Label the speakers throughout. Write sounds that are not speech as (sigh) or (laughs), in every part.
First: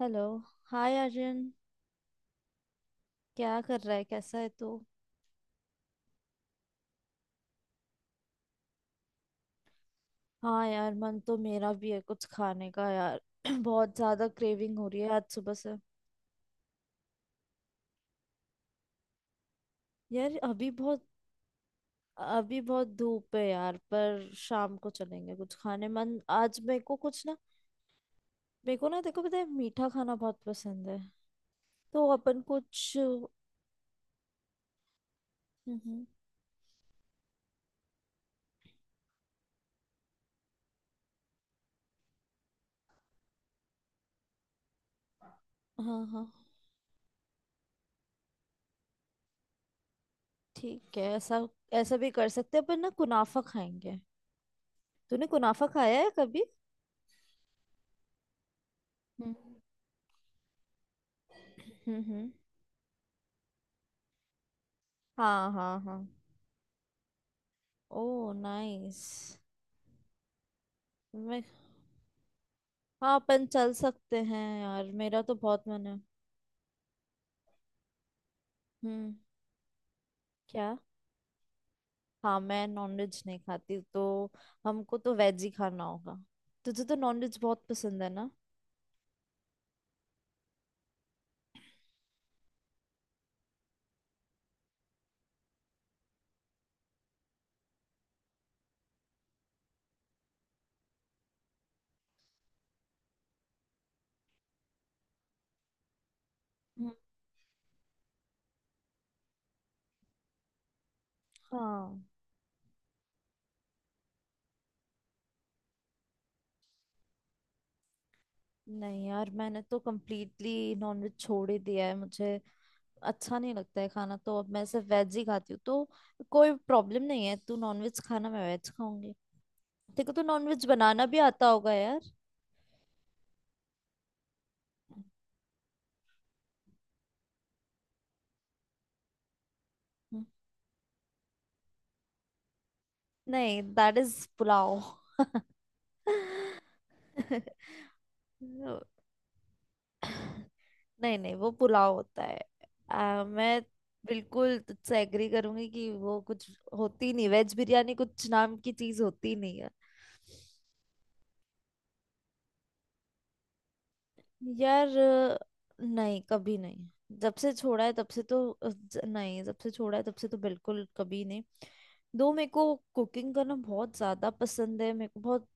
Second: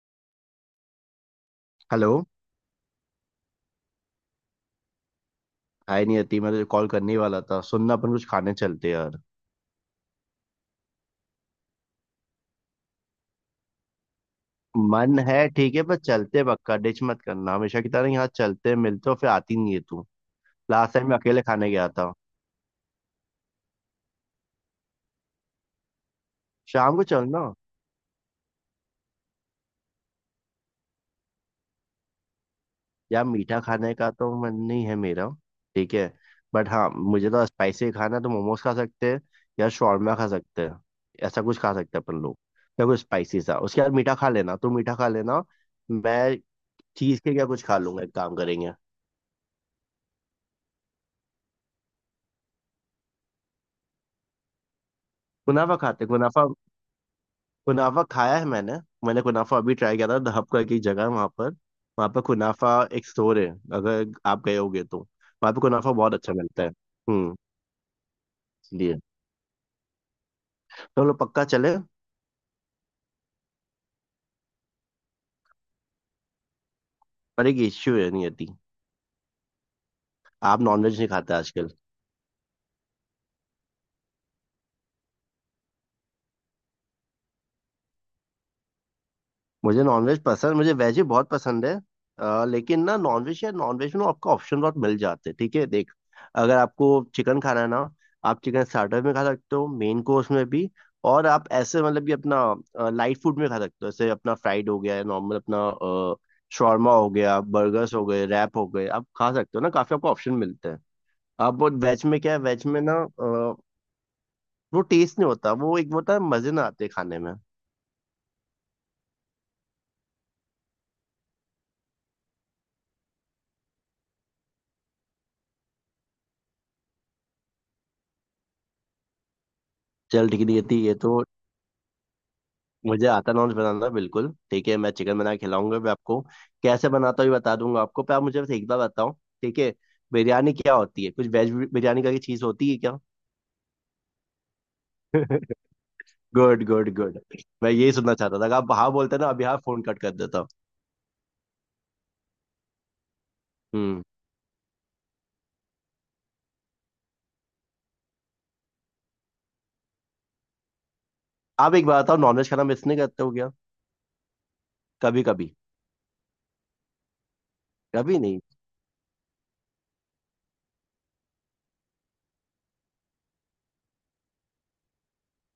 Speaker 1: Hello. Hi Arjun.
Speaker 2: Hello.
Speaker 1: क्या कर रहा है, कैसा है तू।
Speaker 2: हाय नियति, मैं तुझे कॉल करने ही वाला था। सुनना, अपन कुछ खाने चलते हैं यार।
Speaker 1: हाँ यार, मन तो मेरा भी है कुछ खाने का यार। (clears throat) बहुत ज्यादा क्रेविंग हो रही है
Speaker 2: मन
Speaker 1: आज
Speaker 2: है
Speaker 1: सुबह से।
Speaker 2: ठीक है, पर चलते पक्का, डिच मत करना हमेशा की तरह। यहाँ चलते मिलते और फिर आती नहीं है तू।
Speaker 1: यार
Speaker 2: लास्ट टाइम मैं अकेले खाने गया था।
Speaker 1: अभी बहुत धूप है यार, पर शाम को चलेंगे कुछ खाने। मन आज मेरे को
Speaker 2: शाम को
Speaker 1: कुछ ना।
Speaker 2: चलना।
Speaker 1: मेरे को ना, देखो, पता है मीठा खाना बहुत पसंद है। तो अपन कुछ
Speaker 2: यार, मीठा खाने का तो मन नहीं है मेरा। ठीक है,
Speaker 1: हम्म।
Speaker 2: बट हाँ मुझे तो स्पाइसी खाना है, तो मोमोज खा सकते हैं या शॉर्मा खा सकते हैं। ऐसा कुछ खा सकते हैं अपन लोग। या कुछ स्पाइसी सा, उसके बाद मीठा खा लेना, तू मीठा खा लेना।
Speaker 1: हाँ
Speaker 2: मैं
Speaker 1: हाँ,
Speaker 2: चीज के क्या कुछ खा लूंगा। एक काम करेंगे,
Speaker 1: ठीक है। ऐसा ऐसा भी कर सकते हैं अपन ना, कुनाफा खाएंगे। तूने कुनाफा
Speaker 2: कुनाफा
Speaker 1: खाया
Speaker 2: खाते।
Speaker 1: है कभी।
Speaker 2: कुनाफा, कुनाफा खाया है मैंने। मैंने
Speaker 1: हम्म,
Speaker 2: कुनाफा अभी ट्राई किया था। द हब करके एक जगह है वहाँ पर।
Speaker 1: हम्म
Speaker 2: वहाँ पर
Speaker 1: हम्म।
Speaker 2: कुनाफा, एक स्टोर है, अगर आप गए होगे तो।
Speaker 1: हाँ
Speaker 2: वहाँ पे
Speaker 1: हाँ
Speaker 2: कुनाफा
Speaker 1: हाँ।
Speaker 2: बहुत अच्छा मिलता है। हम्म,
Speaker 1: ओह
Speaker 2: इसलिए
Speaker 1: नाइस।
Speaker 2: तो हम लोग
Speaker 1: मैं
Speaker 2: पक्का चले।
Speaker 1: हाँ, अपन चल सकते हैं यार, मेरा तो बहुत मन है।
Speaker 2: पर एक इश्यू है, नहीं आती।
Speaker 1: हम्म।
Speaker 2: आप
Speaker 1: क्या।
Speaker 2: नॉनवेज नहीं खाते आजकल?
Speaker 1: हाँ मैं नॉनवेज नहीं खाती, तो हमको तो वेज ही खाना होगा। तुझे तो नॉनवेज बहुत पसंद है ना।
Speaker 2: मुझे नॉनवेज पसंद, मुझे वेज ही बहुत पसंद है। लेकिन ना नॉनवेज, या नॉनवेज में ना आपको ऑप्शन बहुत मिल जाते हैं। ठीक है, देख, अगर आपको चिकन खाना है ना, आप चिकन स्टार्टर में खा सकते हो, मेन कोर्स में भी। और आप ऐसे मतलब कि अपना लाइट फूड में खा सकते हो। जैसे अपना फ्राइड हो गया नॉर्मल अपना
Speaker 1: हम्म,
Speaker 2: शॉर्मा हो गया, बर्गर्स हो गए, रैप हो गए, आप खा सकते हो ना, काफी आपको ऑप्शन मिलते हैं। आप वो
Speaker 1: हाँ।
Speaker 2: वेज में क्या है, वेज में ना अ, वो टेस्ट नहीं होता। वो एक वो होता है, मजे ना आते खाने में।
Speaker 1: नहीं यार, मैंने तो कम्प्लीटली नॉनवेज छोड़ ही दिया है। मुझे अच्छा नहीं लगता है खाना, तो अब मैं सिर्फ वेज ही खाती हूँ। तो कोई प्रॉब्लम नहीं है, तू नॉनवेज खाना, मैं वेज खाऊंगी। देखो, तो
Speaker 2: चल ठीक है।
Speaker 1: नॉनवेज
Speaker 2: ये
Speaker 1: बनाना
Speaker 2: तो
Speaker 1: भी आता होगा यार।
Speaker 2: मुझे आता, नॉन्स बनाना। बिल्कुल ठीक है, मैं चिकन बना के खिलाऊंगा भी आपको। कैसे बनाता हूँ ये बता दूंगा आपको, पर आप मुझे बस एक बार बताओ, ठीक है।
Speaker 1: हम्म।
Speaker 2: बिरयानी क्या होती है? कुछ वेज बिरयानी का चीज होती है क्या?
Speaker 1: नहीं, that is pulao.
Speaker 2: Good good good. मैं
Speaker 1: (laughs)
Speaker 2: यही सुनना चाहता था कि आप हाँ बोलते ना, अभी हाँ फोन कट कर देता हूँ।
Speaker 1: नहीं नहीं, वो पुलाव होता है। मैं
Speaker 2: हम्म,
Speaker 1: बिल्कुल तुझसे एग्री करूंगी कि वो कुछ होती नहीं, वेज बिरयानी कुछ नाम की चीज होती नहीं है।
Speaker 2: आप एक बात बताओ, नॉनवेज खाना मिस नहीं करते हो क्या
Speaker 1: यार,
Speaker 2: कभी कभी?
Speaker 1: नहीं कभी नहीं। जब से छोड़ा है तब
Speaker 2: कभी
Speaker 1: से तो
Speaker 2: नहीं।
Speaker 1: नहीं, जब से छोड़ा है तब से तो बिल्कुल कभी नहीं। दो मेरे को कुकिंग करना बहुत ज्यादा पसंद है। मेरे को बहुत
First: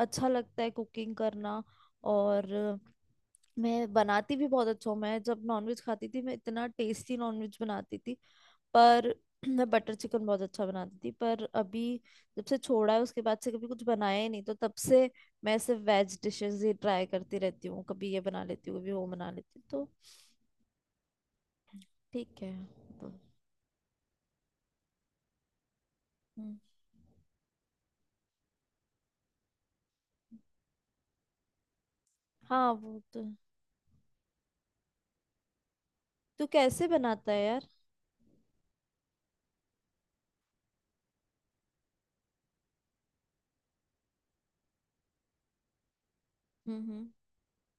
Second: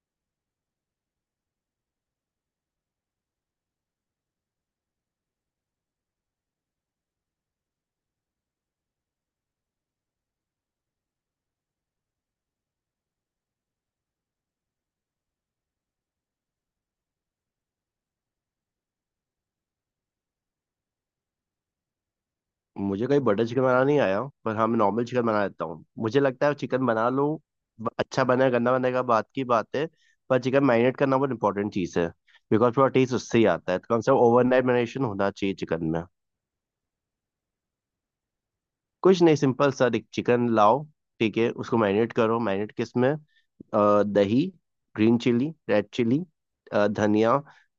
Speaker 1: अच्छा लगता है कुकिंग करना। और मैं बनाती भी बहुत अच्छा हूँ। मैं जब नॉनवेज खाती थी, मैं इतना टेस्टी नॉनवेज बनाती थी। पर (clears throat) मैं बटर चिकन बहुत अच्छा बनाती थी, पर अभी जब से छोड़ा है उसके बाद से कभी कुछ बनाया ही नहीं। तो तब से मैं सिर्फ वेज डिशेस ही ट्राई करती रहती हूँ, कभी ये बना लेती हूँ, कभी वो बना लेती हूँ। तो ठीक है।
Speaker 2: मुझे
Speaker 1: तो,
Speaker 2: कहीं बटर चिकन बनाना नहीं आया, पर हाँ मैं नॉर्मल चिकन बना लेता हूँ। मुझे लगता है
Speaker 1: हम्म,
Speaker 2: चिकन बना लो। अच्छा बने, गंदा बनेगा, बात की बात है। पर चिकन मैरिनेट करना बहुत इंपॉर्टेंट चीज़ है।
Speaker 1: हाँ
Speaker 2: बिकॉज पूरा
Speaker 1: वो
Speaker 2: टेस्ट
Speaker 1: तो।
Speaker 2: उससे ही आता है, तो कम से कम ओवरनाइट मैरिनेशन होना चाहिए चिकन में।
Speaker 1: तू कैसे बनाता है यार।
Speaker 2: कुछ नहीं, सिंपल सा एक चिकन लाओ, ठीक है, उसको मैरिनेट करो। मैरिनेट किस में? दही, ग्रीन चिली, रेड चिली,
Speaker 1: हम्म।
Speaker 2: धनिया,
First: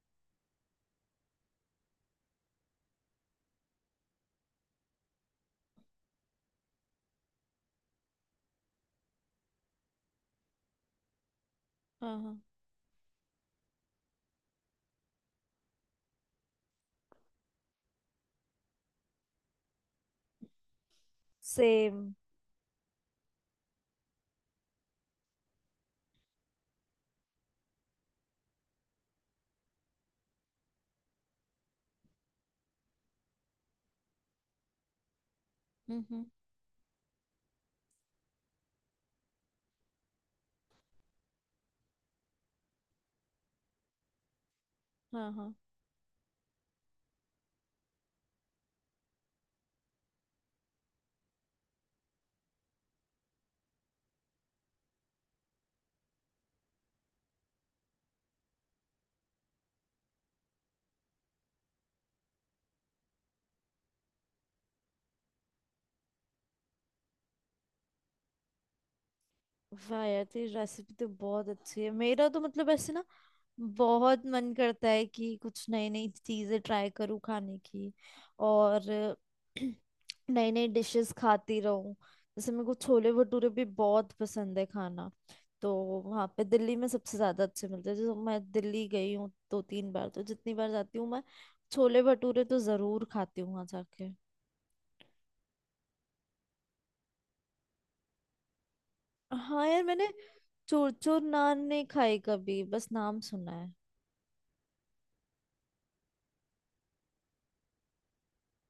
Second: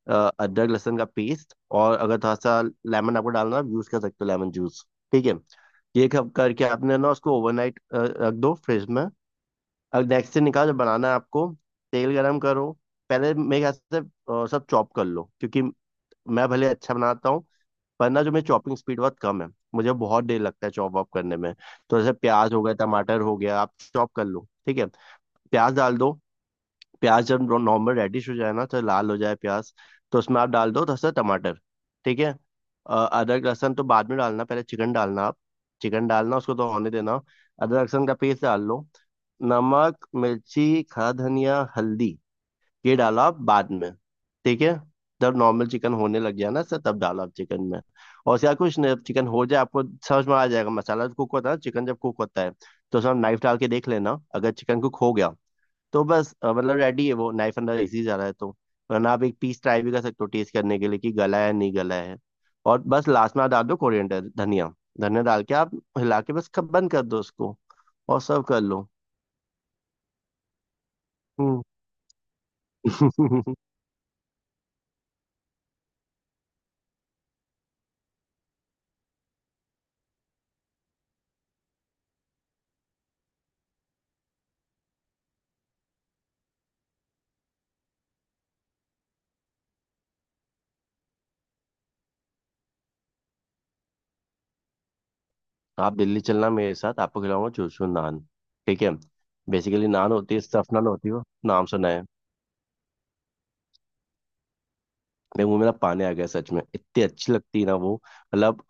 Speaker 2: अदरक लहसुन का पेस्ट। और अगर थोड़ा सा लेमन आपको डालना है, आप यूज कर सकते हो लेमन जूस, ठीक है। ये कब करके आपने ना, उसको ओवरनाइट रख दो फ्रिज में। अब नेक्स्ट से निकाल जब बनाना है आपको, तेल
Speaker 1: हाँ हाँ।
Speaker 2: गरम करो। पहले मेरे ख्याल से सब चॉप कर लो, क्योंकि मैं भले अच्छा बनाता हूँ, पर ना जो मेरी चॉपिंग स्पीड बहुत कम है। मुझे बहुत देर लगता है चॉप वॉप करने में।
Speaker 1: सेम।
Speaker 2: तो जैसे प्याज हो गया, टमाटर हो गया, आप चॉप कर लो ठीक है। प्याज डाल दो। प्याज जब नॉर्मल रेडिश हो जाए ना, तो लाल हो जाए प्याज, तो उसमें आप डाल दो दस से टमाटर, ठीक है। अदरक लहसुन तो बाद में डालना, पहले चिकन डालना आप। चिकन
Speaker 1: हम्म।
Speaker 2: डालना, उसको तो होने देना। अदरक लहसुन का पेस्ट डाल लो। नमक, मिर्ची, खड़ा धनिया, हल्दी, ये डालो आप बाद में ठीक है।
Speaker 1: हाँ
Speaker 2: जब
Speaker 1: हाँ।
Speaker 2: नॉर्मल चिकन होने लग गया ना सर, तब डालो आप चिकन में। और उसके बाद कुछ नहीं, चिकन हो जाए, आपको समझ में आ जाएगा मसाला कुक होता है, चिकन जब कुक होता है। तो उसमें नाइफ डाल के देख लेना, अगर चिकन कुक हो गया तो बस, मतलब रेडी है। वो नाइफ अंदर इजी जा रहा है तो, वरना आप एक पीस ट्राई भी कर सकते हो टेस्ट करने के लिए कि गला है नहीं गला है। और बस लास्ट में आप डाल दो कोरिएंडर धनिया। धनिया डाल के आप हिला के बस कब बंद कर दो उसको, और सर्व कर लो।
Speaker 1: वाह यार, तेरी रेसिपी तो बहुत
Speaker 2: हम्म।
Speaker 1: अच्छी है। मेरा तो मतलब ऐसे ना,
Speaker 2: (laughs)
Speaker 1: बहुत मन करता है कि कुछ नई नई चीजें ट्राई करूँ खाने की। और (clears throat) नई नई डिशेस खाती रहूँ। जैसे मेरे को छोले भटूरे भी बहुत पसंद है खाना। तो वहाँ पे दिल्ली में सबसे ज्यादा अच्छे मिलते हैं। जैसे मैं दिल्ली गई हूँ दो तीन बार, तो जितनी बार जाती हूँ मैं, छोले भटूरे तो जरूर खाती हूँ वहाँ जाके।
Speaker 2: आप दिल्ली चलना मेरे साथ, आपको खिलाऊंगा चूसू नान, ठीक है।
Speaker 1: हाँ यार,
Speaker 2: बेसिकली
Speaker 1: मैंने
Speaker 2: नान होती है, स्टफ नान
Speaker 1: चूर
Speaker 2: होती है,
Speaker 1: चूर
Speaker 2: वो
Speaker 1: नान
Speaker 2: नाम
Speaker 1: नहीं
Speaker 2: सुना है?
Speaker 1: खाई कभी, बस नाम सुना है।
Speaker 2: मेरे मुंह में ना पानी आ गया सच में। इतनी अच्छी लगती है ना वो। मतलब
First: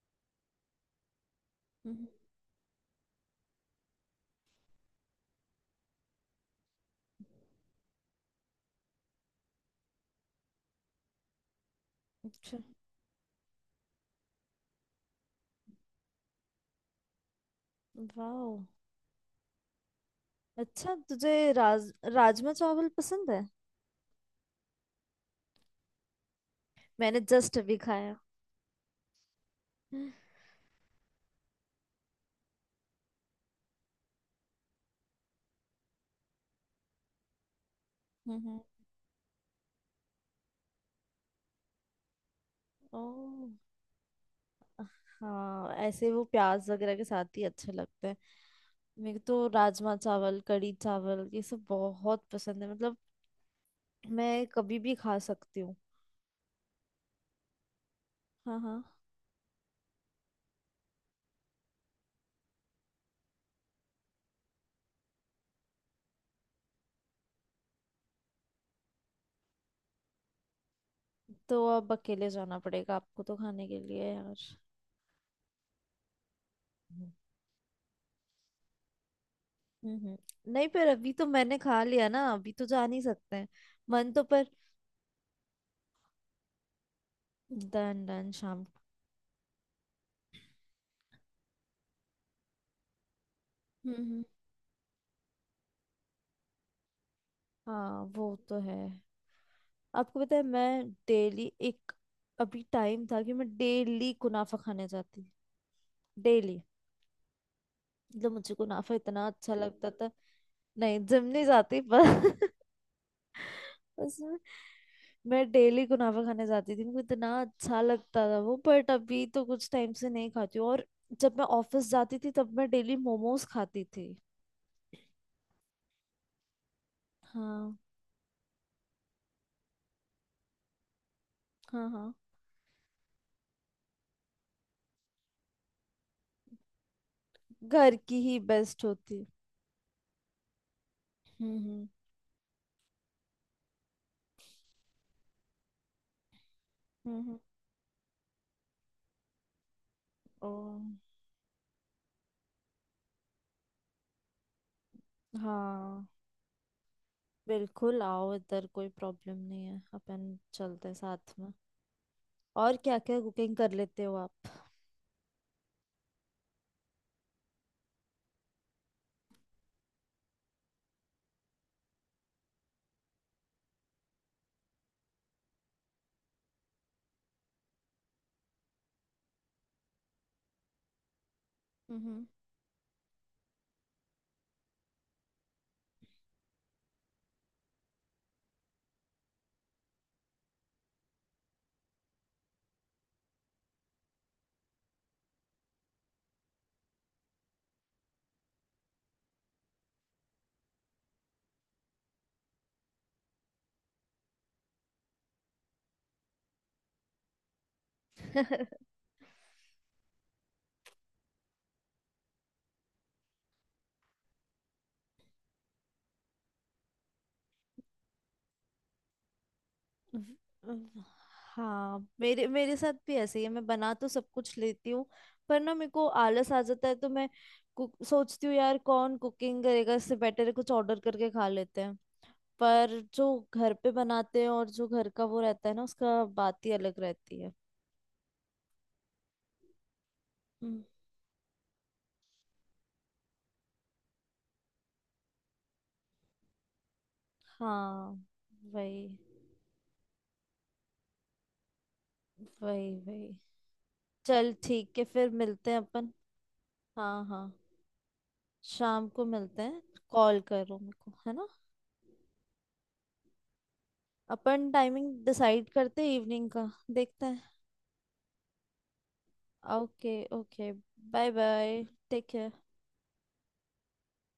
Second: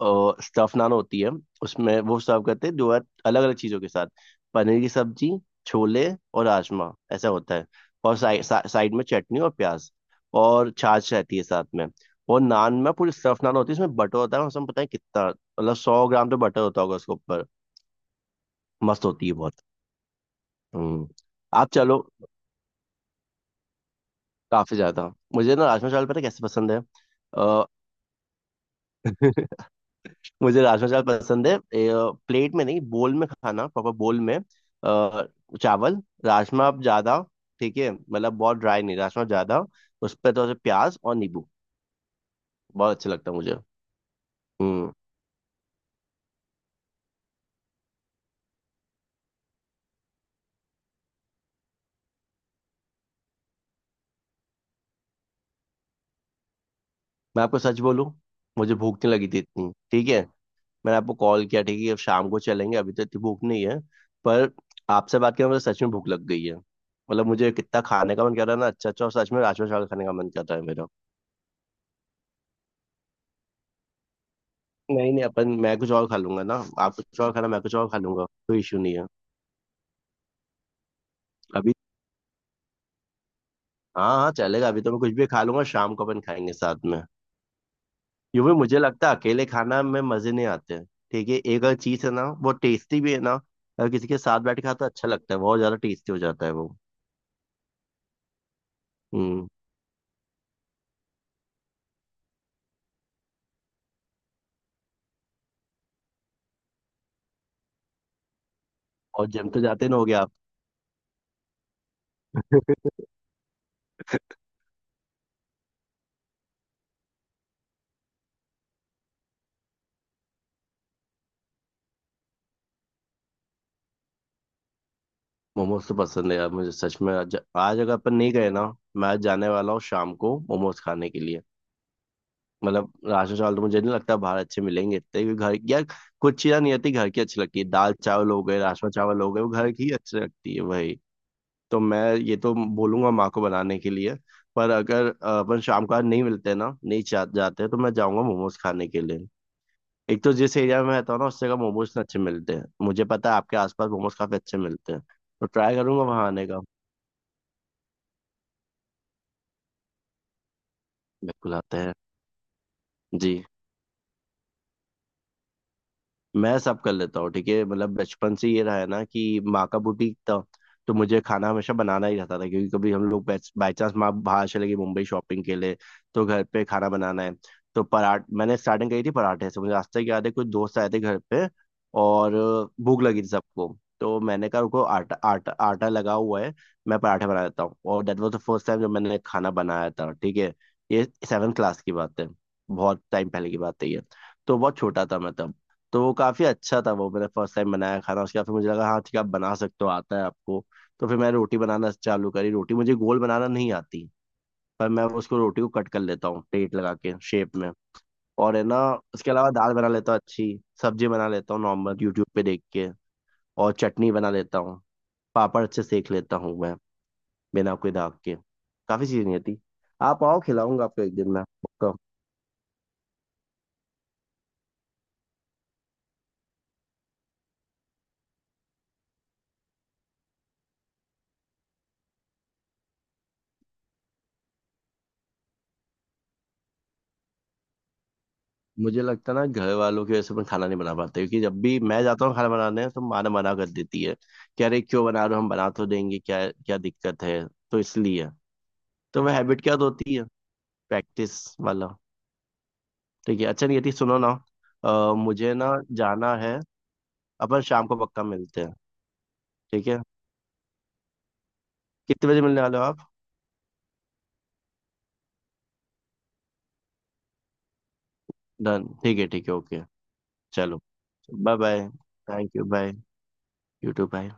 Speaker 2: स्टफ नान होती है, उसमें
Speaker 1: हम्म।
Speaker 2: वो सर्व करते हैं जो है, अलग अलग चीज़ों के साथ। पनीर की सब्जी, छोले, और राजमा, ऐसा होता है। और साइड में चटनी और प्याज, और छाछ रहती है साथ में। और
Speaker 1: अच्छा।
Speaker 2: नान में पूरी स्टफ नान होती है, उसमें बटर होता है, उसमें पता है कितना, मतलब 100 ग्राम तो बटर होता होगा उसके ऊपर।
Speaker 1: वाओ।
Speaker 2: मस्त होती है बहुत।
Speaker 1: अच्छा,
Speaker 2: हम्म,
Speaker 1: तुझे
Speaker 2: आप चलो।
Speaker 1: राजमा चावल पसंद है।
Speaker 2: काफी ज्यादा। मुझे ना राजमा चावल पता है कैसे पसंद है।
Speaker 1: मैंने जस्ट
Speaker 2: अ,
Speaker 1: अभी खाया।
Speaker 2: (laughs) मुझे राजमा चावल पसंद है प्लेट में नहीं, बोल में खाना, प्रॉपर बोल में। चावल राजमा आप ज्यादा, ठीक है, मतलब बहुत
Speaker 1: हम्म।
Speaker 2: ड्राई नहीं, राजमा ज्यादा। उस पर थोड़ा सा प्याज और नींबू, बहुत अच्छा लगता है
Speaker 1: ओ।
Speaker 2: मुझे। हम्म।
Speaker 1: हाँ ऐसे वो प्याज वगैरह के साथ ही अच्छे लगते हैं। मेरे को तो राजमा चावल, कढ़ी चावल, ये सब बहुत पसंद है। मतलब मैं कभी भी खा सकती हूँ।
Speaker 2: मैं आपको सच बोलूं,
Speaker 1: हाँ
Speaker 2: मुझे
Speaker 1: हाँ।
Speaker 2: भूख नहीं लगी थी इतनी ठीक है। मैंने आपको कॉल किया, ठीक है अब शाम को चलेंगे, अभी तो इतनी भूख नहीं है। पर आपसे बात करके मुझे सच में भूख लग गई है। मतलब मुझे कितना खाने का मन कर रहा है ना, अच्छा अच्छा, और सच में राजमा चावल खाने का मन कर रहा है मेरा।
Speaker 1: तो अब अकेले जाना पड़ेगा आपको तो खाने के लिए यार।
Speaker 2: नहीं नहीं अपन, मैं कुछ और खा लूंगा ना। आप
Speaker 1: हम्म
Speaker 2: कुछ और खाना, मैं कुछ और खा लूंगा, कोई इशू नहीं है।
Speaker 1: हम्म। नहीं, पर अभी तो मैंने
Speaker 2: अभी
Speaker 1: खा लिया ना, अभी तो जा नहीं सकते हैं। मन
Speaker 2: हाँ
Speaker 1: तो
Speaker 2: हाँ
Speaker 1: पर
Speaker 2: चलेगा, अभी तो मैं कुछ भी खा लूंगा, शाम को अपन खाएंगे साथ में।
Speaker 1: डन डन,
Speaker 2: यूं भी
Speaker 1: शाम
Speaker 2: मुझे लगता है अकेले खाना में मजे नहीं आते। ठीक है, एक अगर चीज है ना, वो टेस्टी भी है ना, अगर किसी के
Speaker 1: को।
Speaker 2: साथ बैठ के खाता अच्छा लगता है, बहुत ज्यादा टेस्टी हो जाता है वो।
Speaker 1: हाँ वो तो है।
Speaker 2: हम्म,
Speaker 1: आपको पता है, मैं डेली एक अभी टाइम था कि मैं डेली कुनाफा खाने जाती। डेली, मतलब मुझे कुनाफा इतना
Speaker 2: और जिम
Speaker 1: अच्छा
Speaker 2: तो जाते
Speaker 1: लगता
Speaker 2: ना हो
Speaker 1: था।
Speaker 2: गया।
Speaker 1: नहीं, जिम नहीं जाती पर (laughs) उसमें मैं डेली कुनाफा खाने जाती थी, मुझे इतना अच्छा लगता था वो। बट अभी तो कुछ टाइम से नहीं खाती हूँ। और जब मैं ऑफिस जाती थी तब मैं डेली मोमोज खाती थी।
Speaker 2: मोमोज तो पसंद है यार मुझे सच में।
Speaker 1: हाँ
Speaker 2: आज अगर अपन नहीं गए ना, मैं आज जाने वाला हूँ शाम को मोमोज खाने के लिए।
Speaker 1: हाँ हाँ।
Speaker 2: मतलब राशन चावल तो मुझे नहीं लगता बाहर अच्छे मिलेंगे इतने, क्योंकि घर यार, कुछ चीज़ें नहीं आती, घर की अच्छी लगती है। दाल
Speaker 1: घर की
Speaker 2: चावल
Speaker 1: ही
Speaker 2: हो गए,
Speaker 1: बेस्ट
Speaker 2: राजमा चावल
Speaker 1: होती।
Speaker 2: हो गए, वो घर की ही अच्छी लगती है भाई। तो
Speaker 1: हम्म,
Speaker 2: मैं ये तो बोलूंगा माँ को बनाने के लिए। पर अगर अपन शाम को आज नहीं मिलते ना, नहीं
Speaker 1: हम्म हम्म।
Speaker 2: जाते, तो मैं जाऊंगा मोमोज खाने के लिए। एक तो
Speaker 1: ओ।
Speaker 2: जिस एरिया में रहता हूँ ना, उससे का मोमोज अच्छे मिलते हैं, मुझे पता है आपके आसपास मोमोज काफी अच्छे मिलते हैं। तो ट्राई करूंगा
Speaker 1: हाँ
Speaker 2: वहां आने का।
Speaker 1: बिल्कुल आओ, इधर कोई प्रॉब्लम नहीं है। अपन चलते हैं साथ में।
Speaker 2: बिल्कुल आता है।
Speaker 1: और क्या क्या
Speaker 2: जी।
Speaker 1: कुकिंग कर लेते हो आप।
Speaker 2: मैं सब कर लेता हूँ ठीक है। मतलब बचपन से ये रहा है ना कि माँ का बुटीक था, तो मुझे खाना हमेशा बनाना ही रहता था, क्योंकि कभी हम लोग, बाई चांस माँ बाहर चले गई मुंबई शॉपिंग के लिए, तो घर पे खाना बनाना है। तो पराठ मैंने स्टार्टिंग करी थी पराठे से। मुझे आज तक याद है, कुछ दोस्त आए थे घर पे
Speaker 1: हम्म।
Speaker 2: और भूख लगी थी सबको, तो मैंने कहा उनको, आटा आटा आटा लगा हुआ है, मैं पराठे बना देता हूँ, और that was the first time जब मैंने खाना बनाया था ठीक है। ये 7 क्लास की बात है, बहुत टाइम पहले की बात है ये, तो बहुत छोटा था मैं तब। तो वो काफ़ी अच्छा था, वो मैंने फर्स्ट टाइम बनाया खाना। उसके बाद फिर मुझे लगा हाँ ठीक है, आप बना सकते हो, आता है आपको। तो फिर मैं रोटी बनाना चालू करी। रोटी मुझे गोल बनाना नहीं आती, पर मैं उसको रोटी को कट कर लेता हूँ प्लेट लगा के शेप में। और है ना,
Speaker 1: (laughs)
Speaker 2: उसके अलावा दाल बना लेता हूँ, अच्छी सब्जी बना लेता हूँ नॉर्मल यूट्यूब पे देख के, और चटनी बना लेता हूँ, पापड़ अच्छे सेक लेता हूँ मैं, बिना कोई दाग के। काफ़ी चीज़ें नहीं आती। आप आओ, खिलाऊंगा
Speaker 1: अम्म,
Speaker 2: आपको एक दिन मैं पक्का।
Speaker 1: हाँ, मेरे मेरे साथ भी ऐसे ही है। मैं बना तो सब कुछ लेती हूँ, पर ना मेरे को आलस आ जाता है। तो मैं कुक सोचती हूँ, यार कौन कुकिंग करेगा, इससे बेटर है कुछ ऑर्डर करके खा लेते हैं। पर जो घर पे बनाते हैं, और जो घर का वो रहता है ना, उसका बात ही अलग रहती है।
Speaker 2: मुझे लगता है ना घर वालों की वजह से मैं खाना नहीं
Speaker 1: हम्म।
Speaker 2: बना पाता, क्योंकि जब भी मैं जाता हूँ खाना बनाने, तो माँ ना मना कर देती है कि अरे क्यों बना रहे हो, हम बना तो देंगे, क्या क्या दिक्कत है। तो
Speaker 1: हाँ
Speaker 2: इसलिए,
Speaker 1: वही
Speaker 2: तो वह हैबिट क्या होती है, प्रैक्टिस वाला।
Speaker 1: वही वही।
Speaker 2: ठीक है, अच्छा नियति सुनो ना,
Speaker 1: चल ठीक है, फिर
Speaker 2: मुझे
Speaker 1: मिलते
Speaker 2: ना
Speaker 1: हैं अपन।
Speaker 2: जाना है।
Speaker 1: हाँ हाँ।
Speaker 2: अपन शाम को पक्का मिलते हैं,
Speaker 1: शाम को मिलते हैं।
Speaker 2: ठीक है।
Speaker 1: कॉल करो मेरे को, है ना।
Speaker 2: कितने बजे मिलने वाले हो आप?
Speaker 1: अपन टाइमिंग डिसाइड करते हैं, इवनिंग का देखते हैं।
Speaker 2: डन, ठीक है ठीक है, ओके।
Speaker 1: Okay okay.
Speaker 2: चलो,
Speaker 1: bye
Speaker 2: bye
Speaker 1: bye.
Speaker 2: Bye.
Speaker 1: Take care.
Speaker 2: Thank you, bye. YouTube bye.